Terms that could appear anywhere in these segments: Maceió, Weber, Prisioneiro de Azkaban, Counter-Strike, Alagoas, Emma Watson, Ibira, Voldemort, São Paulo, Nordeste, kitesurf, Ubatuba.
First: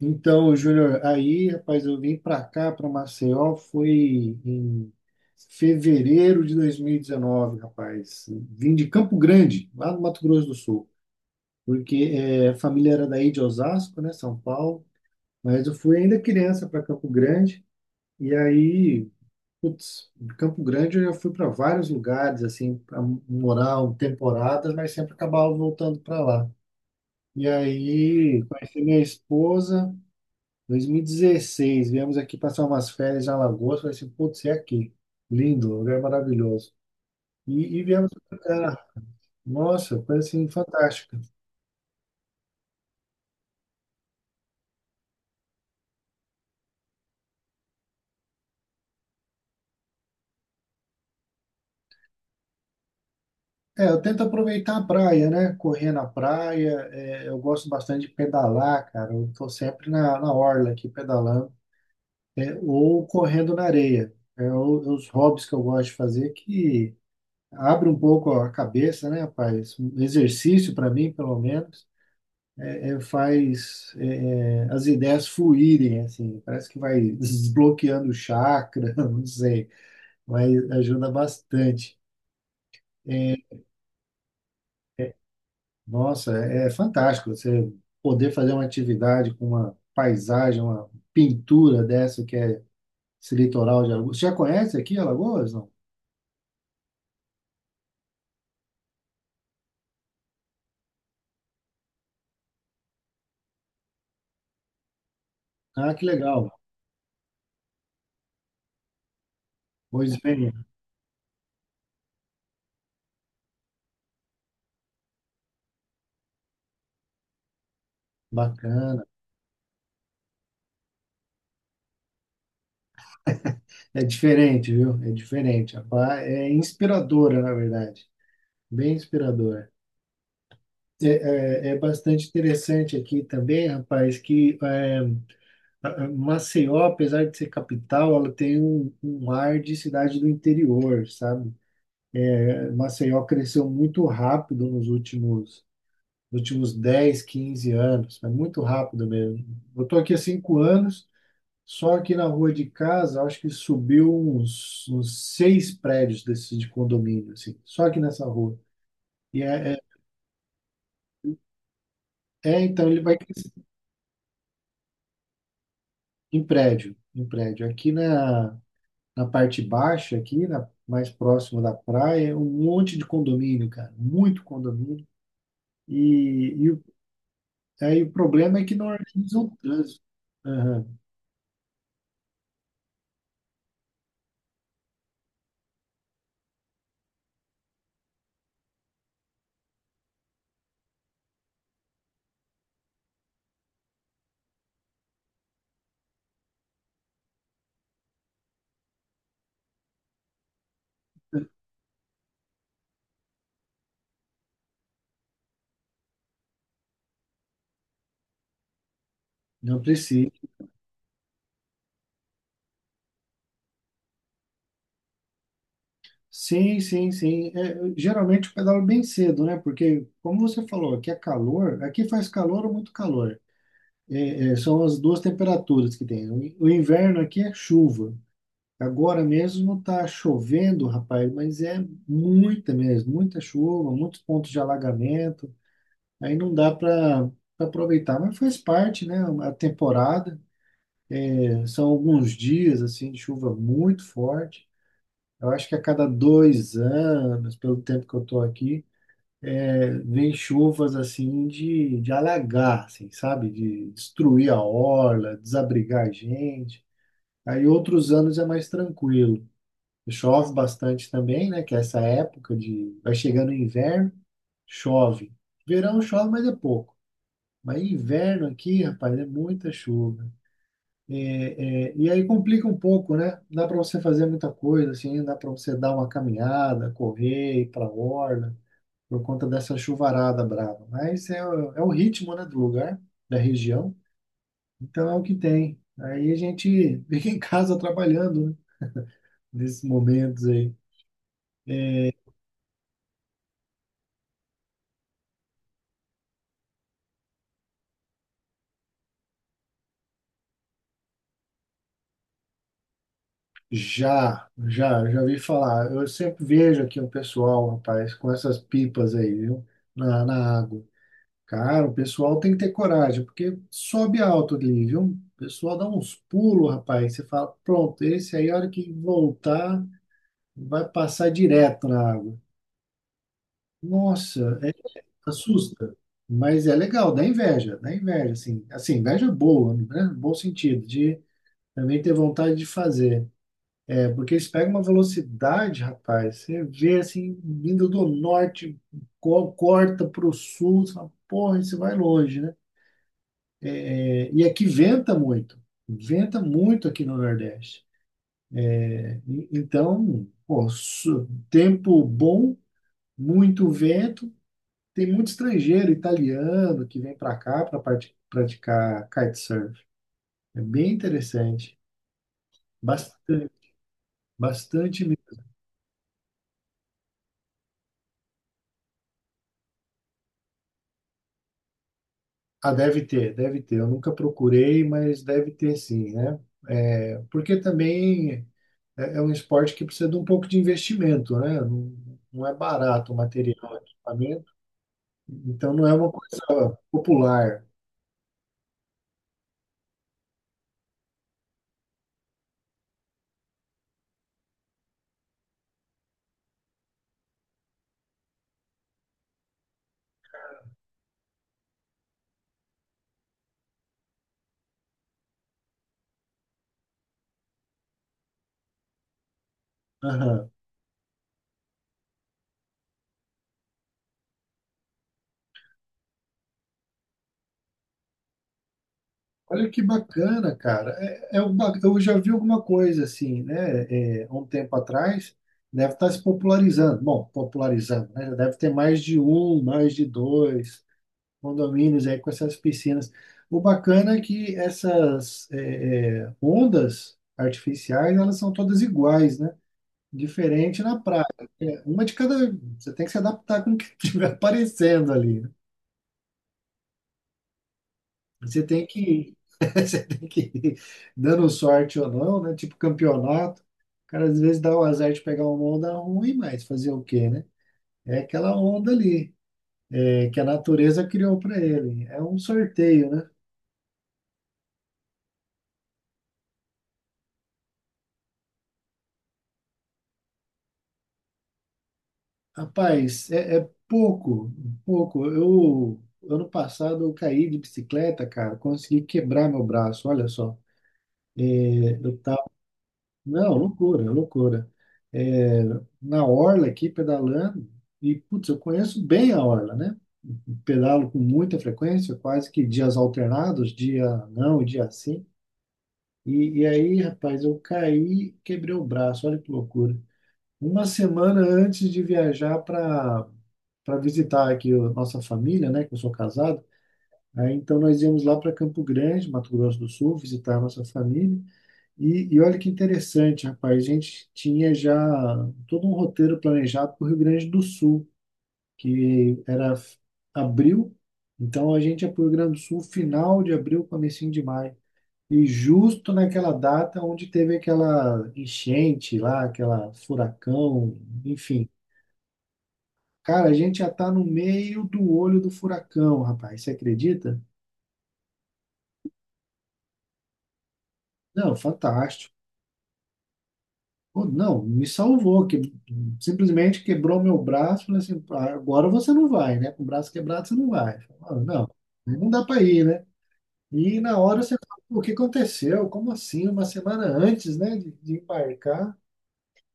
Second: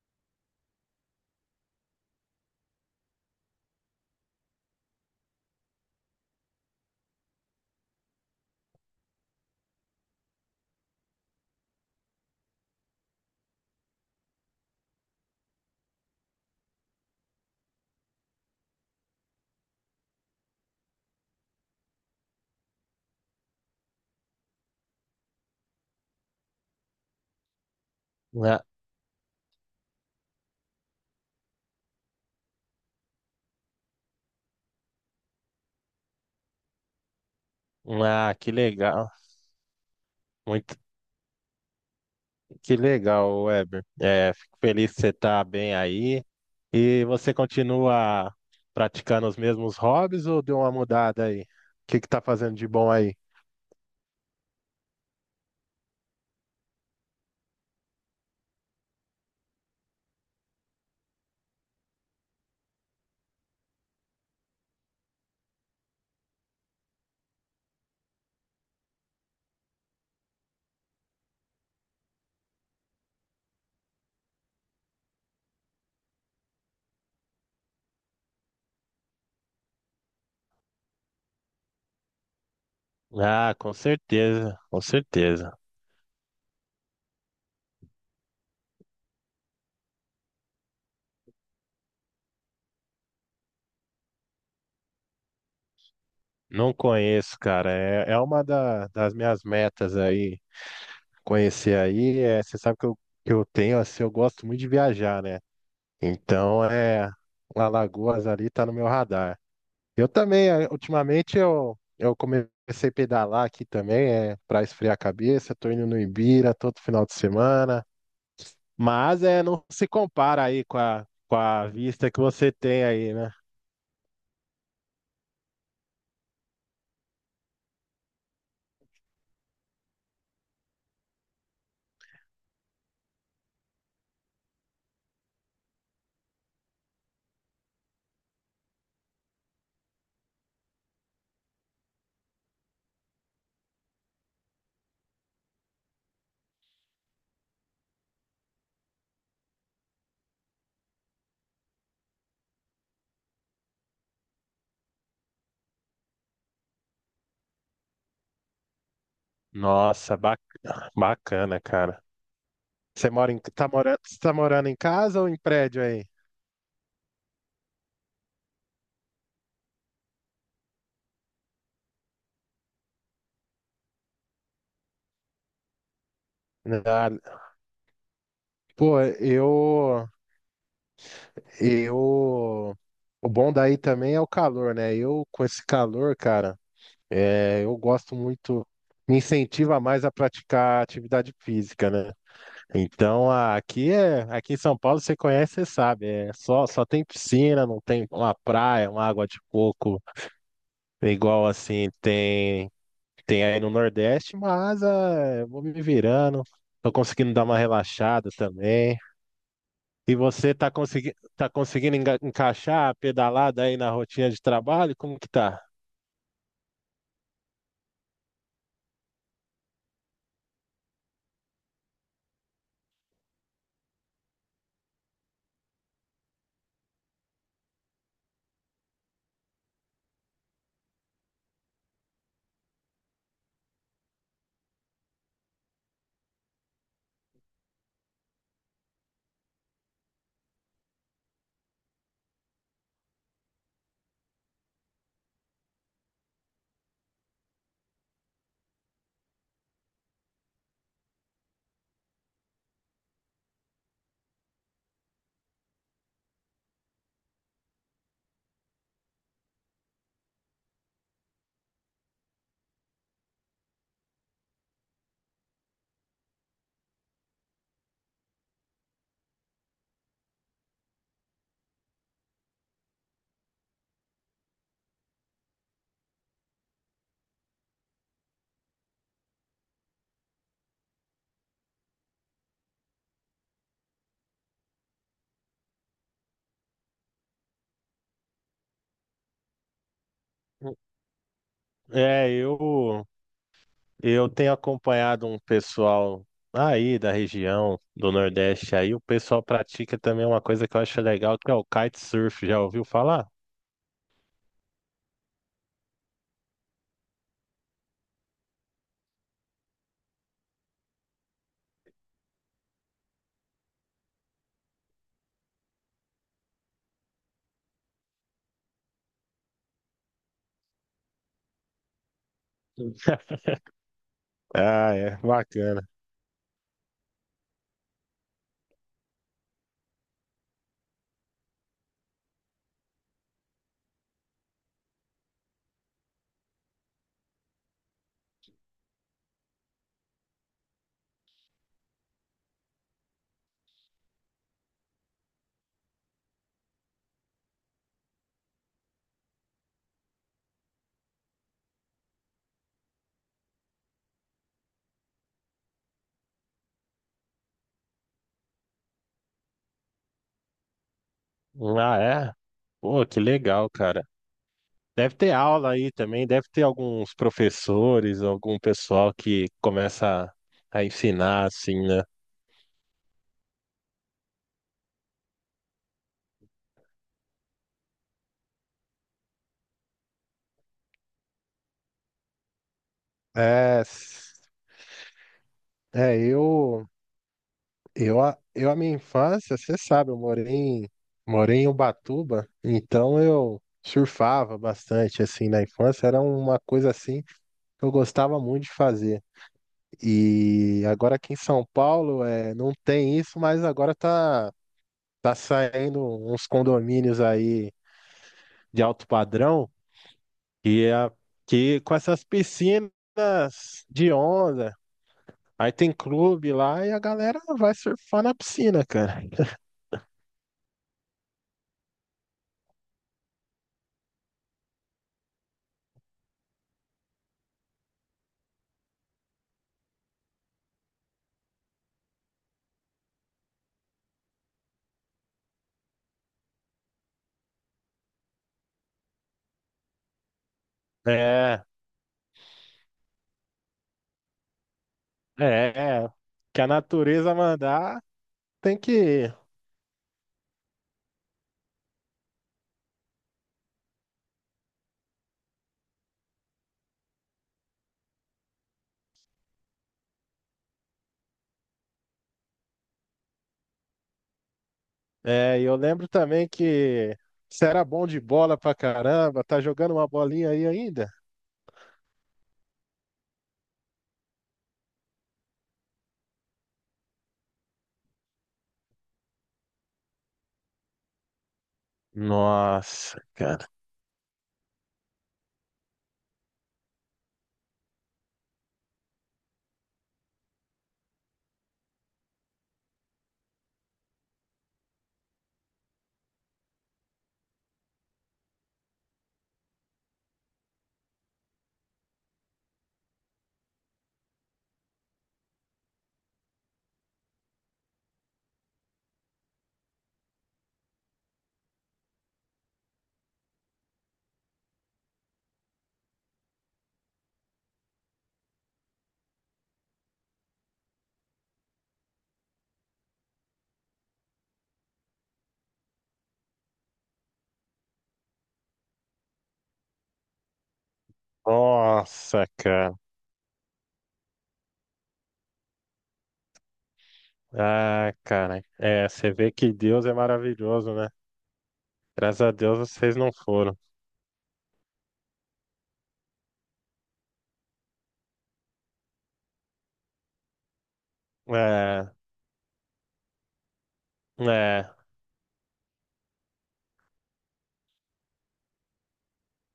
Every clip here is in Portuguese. Então, Júnior, aí, rapaz, eu vim para cá, para Maceió, foi em fevereiro de 2019, rapaz. Vim de Campo Grande, lá no Mato Grosso do Sul, porque a família era daí de Osasco, né, São Paulo, mas eu fui ainda criança para Campo Grande, e aí, putz, de Campo Grande eu já fui para vários lugares, assim, para morar um temporadas, mas sempre acabava voltando para lá. E aí, Ah, conheci minha esposa. 2016, viemos aqui passar umas férias em Alagoas, falei assim, putz, é aqui. Lindo, um lugar maravilhoso. E viemos pra que cá. legal. Nossa, coisa assim, Muito, fantástica. que legal, Weber. Fico feliz que você está bem aí. E você continua praticando os mesmos hobbies ou deu uma mudada aí? O que que tá fazendo de bom aí? É, eu tento aproveitar a praia, né? Correr na praia, eu gosto bastante de pedalar, cara. Eu tô sempre na orla aqui pedalando, ou correndo na areia. É os hobbies que eu gosto de fazer que abre um pouco a cabeça, né, rapaz? Um exercício para mim, pelo menos. Faz as ideias fluírem, assim, parece que vai desbloqueando o chakra, não sei, mas ajuda bastante. É, Ah, com certeza, com certeza. Nossa, é fantástico você poder fazer uma atividade com uma paisagem, uma pintura dessa que é esse litoral de Alagoas. Você já conhece aqui Alagoas, não? Não conheço, cara. É uma das minhas metas aí. Conhecer aí, é, você sabe que eu tenho, assim, eu gosto muito de viajar, né? Ah, que legal. Então, é, Alagoas ali tá no meu radar. Eu Pois também, bem, ultimamente eu comecei a pedalar aqui também, é para esfriar a cabeça, tô indo no Ibira todo final de semana, bacana. mas é não se compara aí com a vista que você tem aí, né? É diferente, viu? É diferente. Rapaz, é inspiradora, na verdade. Bem inspiradora. É, É bastante interessante aqui também, rapaz, a Maceió, apesar de ser capital, ela tem um ar de cidade do interior, sabe? É, Maceió cresceu muito rápido nos últimos 10, 15 anos, é muito rápido mesmo. Eu estou aqui há 5 anos, só aqui na rua de casa, acho que subiu uns, seis prédios desses de condomínio, assim, só aqui nessa rua. E Nossa, bacana, cara. Então ele Você vai. Tá você tá morando em casa ou em prédio aí? Em prédio, em prédio. Aqui na, na parte baixa, aqui na, mais próximo da praia, é um monte de condomínio, cara, muito condomínio. E, e o- Ah, Aí o problema é que não pô, organizam o trânsito. Aham, eu, o bom daí também é o calor, né? Eu com esse calor, cara. É, eu gosto muito, me incentiva mais a praticar atividade física, né? Então aqui é, aqui em São Paulo você conhece, você sabe, é só tem piscina, não tem uma praia, uma água de coco, igual assim tem aí no Nordeste, mas ah, vou me virando, tô conseguindo dar uma relaxada também. não E precisa. você tá conseguindo encaixar a pedalada aí na rotina de trabalho? Como que tá? Sim, sim, sim. É, geralmente eu pedalo bem cedo, né? Porque, como você falou, aqui é calor, aqui faz calor ou muito calor. São as duas temperaturas que tem. O inverno aqui é chuva. Agora mesmo está chovendo, rapaz, mas é muita mesmo, muita chuva, muitos pontos de alagamento. Aí não dá para aproveitar, mas faz parte, né? A temporada. São alguns dias assim de chuva muito forte. Eu acho que a cada 2 anos, pelo tempo que eu estou aqui, vem chuvas assim de alagar, assim, sabe? De destruir a orla, desabrigar a gente. Aí outros anos é mais tranquilo. Chove bastante também, né? Que é essa época de. Vai chegando o inverno, chove. Verão chove, mas é pouco. Mas inverno aqui, rapaz, é muita chuva. E aí complica um pouco, né? Dá para você fazer muita coisa, assim, dá para você dar uma caminhada, correr, ir para orla, por conta dessa chuvarada brava. Mas é o ritmo, né, do lugar, da região. Então é o que tem. Aí a gente fica em casa trabalhando, né? Nesses momentos aí. É. Eu tenho acompanhado um pessoal aí da região do Nordeste aí, o pessoal pratica também uma coisa que eu acho legal, que é o kitesurf, já ouviu falar? Já ouvi falar. Eu sempre vejo aqui um pessoal, rapaz, com essas pipas aí, viu? Na água. Cara, o pessoal tem que ter coragem, porque sobe alto ali, viu? O pessoal dá uns pulos, rapaz. Você fala, pronto, esse aí, a hora que voltar, vai passar direto na água. Nossa, Ah, é, bacana. assusta. Mas é legal, dá inveja, assim. Assim, inveja é boa, né? Bom sentido, de também ter vontade de fazer. É porque eles pegam uma velocidade, rapaz. Você vê assim, vindo do norte, corta para o sul, você fala, porra, isso vai longe, né? E aqui venta muito. Venta muito aqui no Nordeste. Né? Então, pô, tempo bom, muito vento. Tem muito estrangeiro, italiano, que vem para cá para praticar kitesurf. É bem interessante. Ah, é? Pô, que Bastante, legal, cara. bastante. Deve ter aula aí também, deve ter alguns professores, algum pessoal que começa a ensinar assim, né? Ah, deve ter, deve ter. Eu nunca procurei, mas deve ter sim, né? É, porque também é um esporte que precisa de um pouco de investimento, né? Não, não é barato o material, o É, s- equipamento, então não é uma é coisa popular. eu, a minha infância, você sabe, morei em Ubatuba, então eu surfava bastante, assim, na infância, era uma coisa, assim, que eu gostava muito de fazer. E agora aqui em São Paulo, é, não tem isso, mas agora tá saindo uns condomínios aí de alto padrão, Aham. É que com essas piscinas de onda, aí tem clube lá e a galera vai surfar na piscina, cara. Olha que bacana, cara. É, eu já vi alguma coisa assim, né? É, há um tempo atrás, deve estar se popularizando. Bom, popularizando, né? Deve ter mais de um, mais de dois condomínios aí com essas piscinas. O bacana é que essas ondas artificiais, elas são todas iguais, né? Diferente na praia. É, Uma de cada. Você tem que se adaptar com o que estiver aparecendo ali, né? é, é. Que a natureza mandar Você tem tem que que, ir. você tem que ir dando sorte ou não, né? Tipo campeonato. O cara às vezes dá o azar de pegar uma onda ruim, mas fazer o quê, né? É aquela onda ali, que a natureza criou para ele. É um sorteio, né? É, e eu lembro também que você era bom de bola pra caramba, tá jogando uma bolinha aí ainda? Rapaz, é pouco, pouco. Ano passado, eu caí de bicicleta, cara, consegui quebrar meu braço, olha só. Nossa, Não, cara. loucura, loucura. É, na orla aqui, pedalando, e, putz, eu conheço bem a orla, né? Pedalo com muita frequência, quase que dias alternados, dia não e dia sim. Aí, rapaz, eu caí, quebrei o braço, olha que loucura. Uma semana antes de viajar para para visitar aqui a nossa família, né, que eu sou casado. Aí, então nós íamos lá para Campo Grande, Mato Grosso do Sul, visitar a nossa família. Olha que interessante, rapaz, a gente tinha já todo um roteiro planejado para o Rio Grande do Sul, que era abril, então a gente ia para o Rio Grande do Sul final de abril, comecinho de maio. E justo naquela data onde teve aquela enchente lá, aquela furacão, enfim, Nossa, cara. cara, a gente já está no meio do olho do furacão, rapaz. Você acredita? Ah, cara. É, você vê que Deus é maravilhoso, né? Não, fantástico. Graças a Deus vocês não foram. Pô, não, me salvou, que simplesmente quebrou meu braço. Falei assim, "Ah, agora você não vai, né? Com o braço quebrado você não vai." Falei, não, É, não dá para ir, né? E na hora você fala, é, "Pô, o que aconteceu? Como assim? Uma semana antes, né, de embarcar,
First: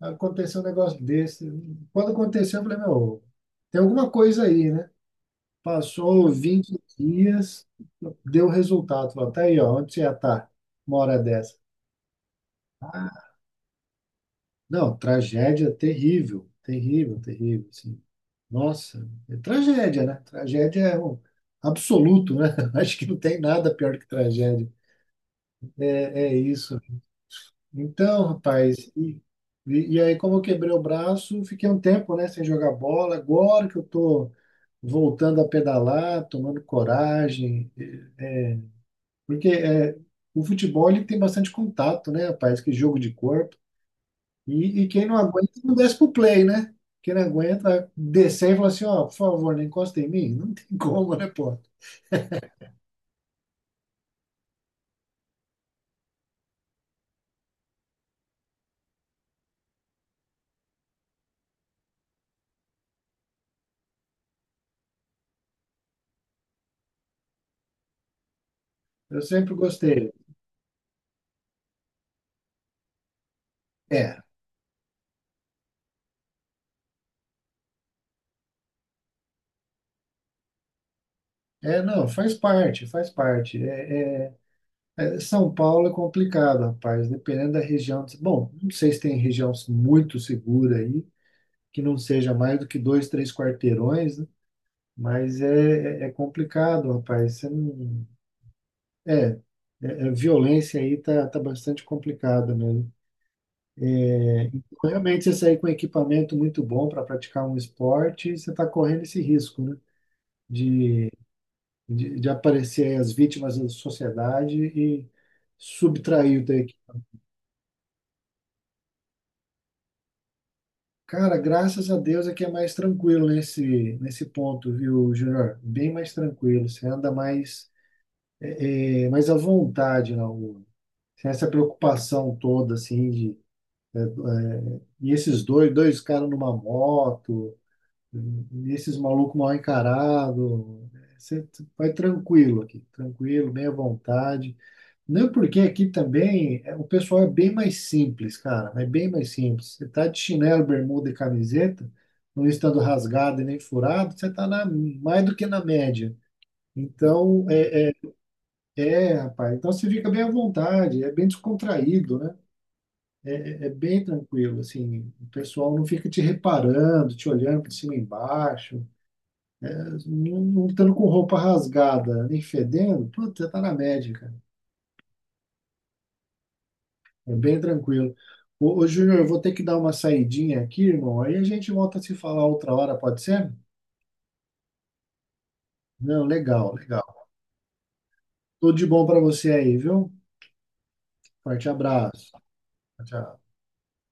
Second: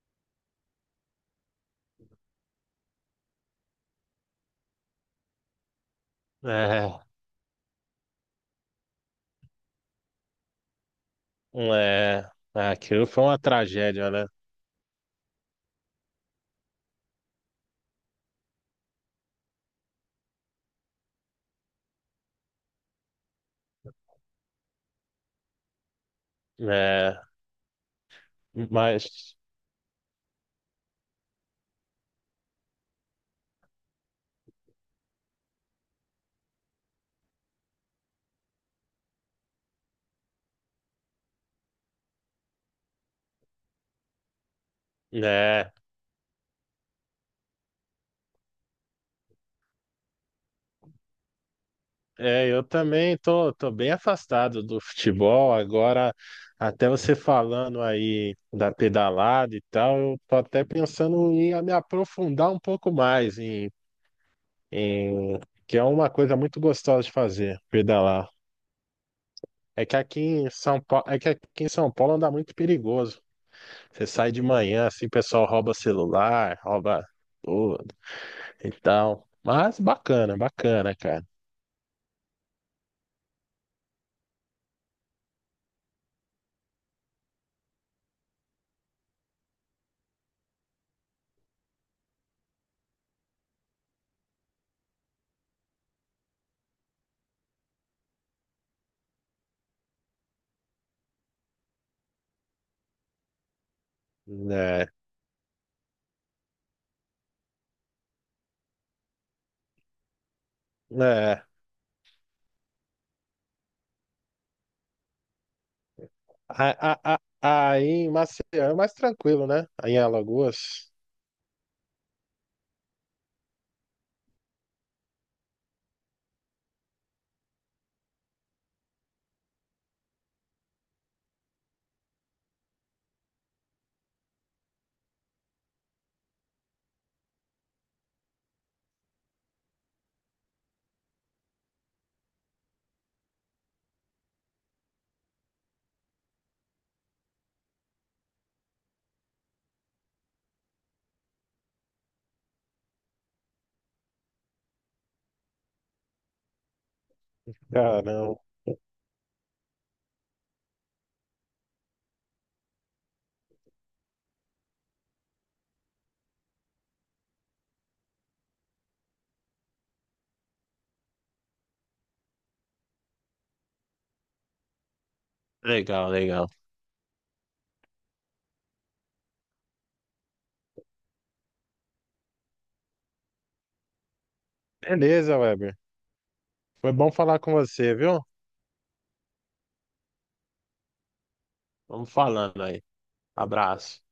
aconteceu um negócio desse." Quando aconteceu, eu falei, meu, tem alguma coisa aí, né? Passou vinte é, dias, deu resultado. Falou, tá aí, ó, onde você ia estar uma hora dessa? Ah, aquilo foi Ah, uma tragédia, né? não, tragédia terrível, terrível, terrível, assim. Nossa, é tragédia, né? Tragédia é um absoluto, né? Acho que não tem nada pior que tragédia. É é isso. É, Então, rapaz, mas, e aí como eu quebrei o braço, fiquei um tempo, né, sem jogar bola. Agora que eu tô voltando a pedalar, tomando coragem, porque é, o futebol ele tem bastante contato, né, rapaz? Que jogo de corpo. Quem não aguenta é, não desce pro play, né? Quem não aguenta vai descer e falar assim, ó, por favor, não encosta em mim. Não tem como, né, pô? Eu também tô bem afastado do futebol. Agora, até você falando aí da pedalada e tal, eu tô até pensando em me aprofundar um pouco mais em- que é uma coisa muito gostosa de fazer, pedalar. Eu sempre É que gostei. aqui em São Paulo, é que aqui em São Paulo anda muito perigoso. Você É, sai de manhã, assim, o pessoal rouba celular, rouba tudo e tal. Mas bacana, bacana, cara. Não, faz parte, faz parte. É, São Paulo é complicado, rapaz, dependendo da região. Bom, não sei se tem região muito segura aí, que não seja mais do que dois, três quarteirões, né? Mas é complicado, rapaz. Você não, É, a violência aí tá bastante complicada mesmo. É, Realmente, você sair com equipamento muito bom para praticar um esporte, você está correndo esse risco, né? De, é. de aparecer aí as vítimas da sociedade e subtrair o teu equi-. A- a- a- Aí em Maceió é mais tranquilo, né? Aí em Alagoas. Cara, graças a Deus é que é mais tranquilo nesse ponto, viu, Júnior? Bem mais tranquilo. Você anda mais, mais à vontade na rua. Sem essa preocupação toda, assim, de. E esses dois caras numa moto, e esses malucos mal encarados. Você vai tranquilo aqui, tranquilo, bem à vontade. Não é porque aqui também é, o pessoal é bem mais simples, cara, é bem mais simples. Você tá de chinelo, bermuda e camiseta, não estando rasgado e nem furado, você tá na, mais do que na média. Então, Caramba. Rapaz, então você fica bem à vontade, é bem descontraído, né? É bem tranquilo, assim, o pessoal não fica te reparando, te olhando por cima e embaixo, não, não estando com roupa rasgada, nem fedendo, puta, tá na média, cara. Legal, legal. É bem tranquilo. Ô Júnior, eu vou ter que dar uma saidinha aqui, irmão, aí a gente volta a se falar outra hora, pode ser? Beleza, Weber. Não, legal, Foi bom legal. falar com você, viu? Tudo de bom pra você aí, viu? Forte Vamos abraço. falando aí. Tchau. Abraço.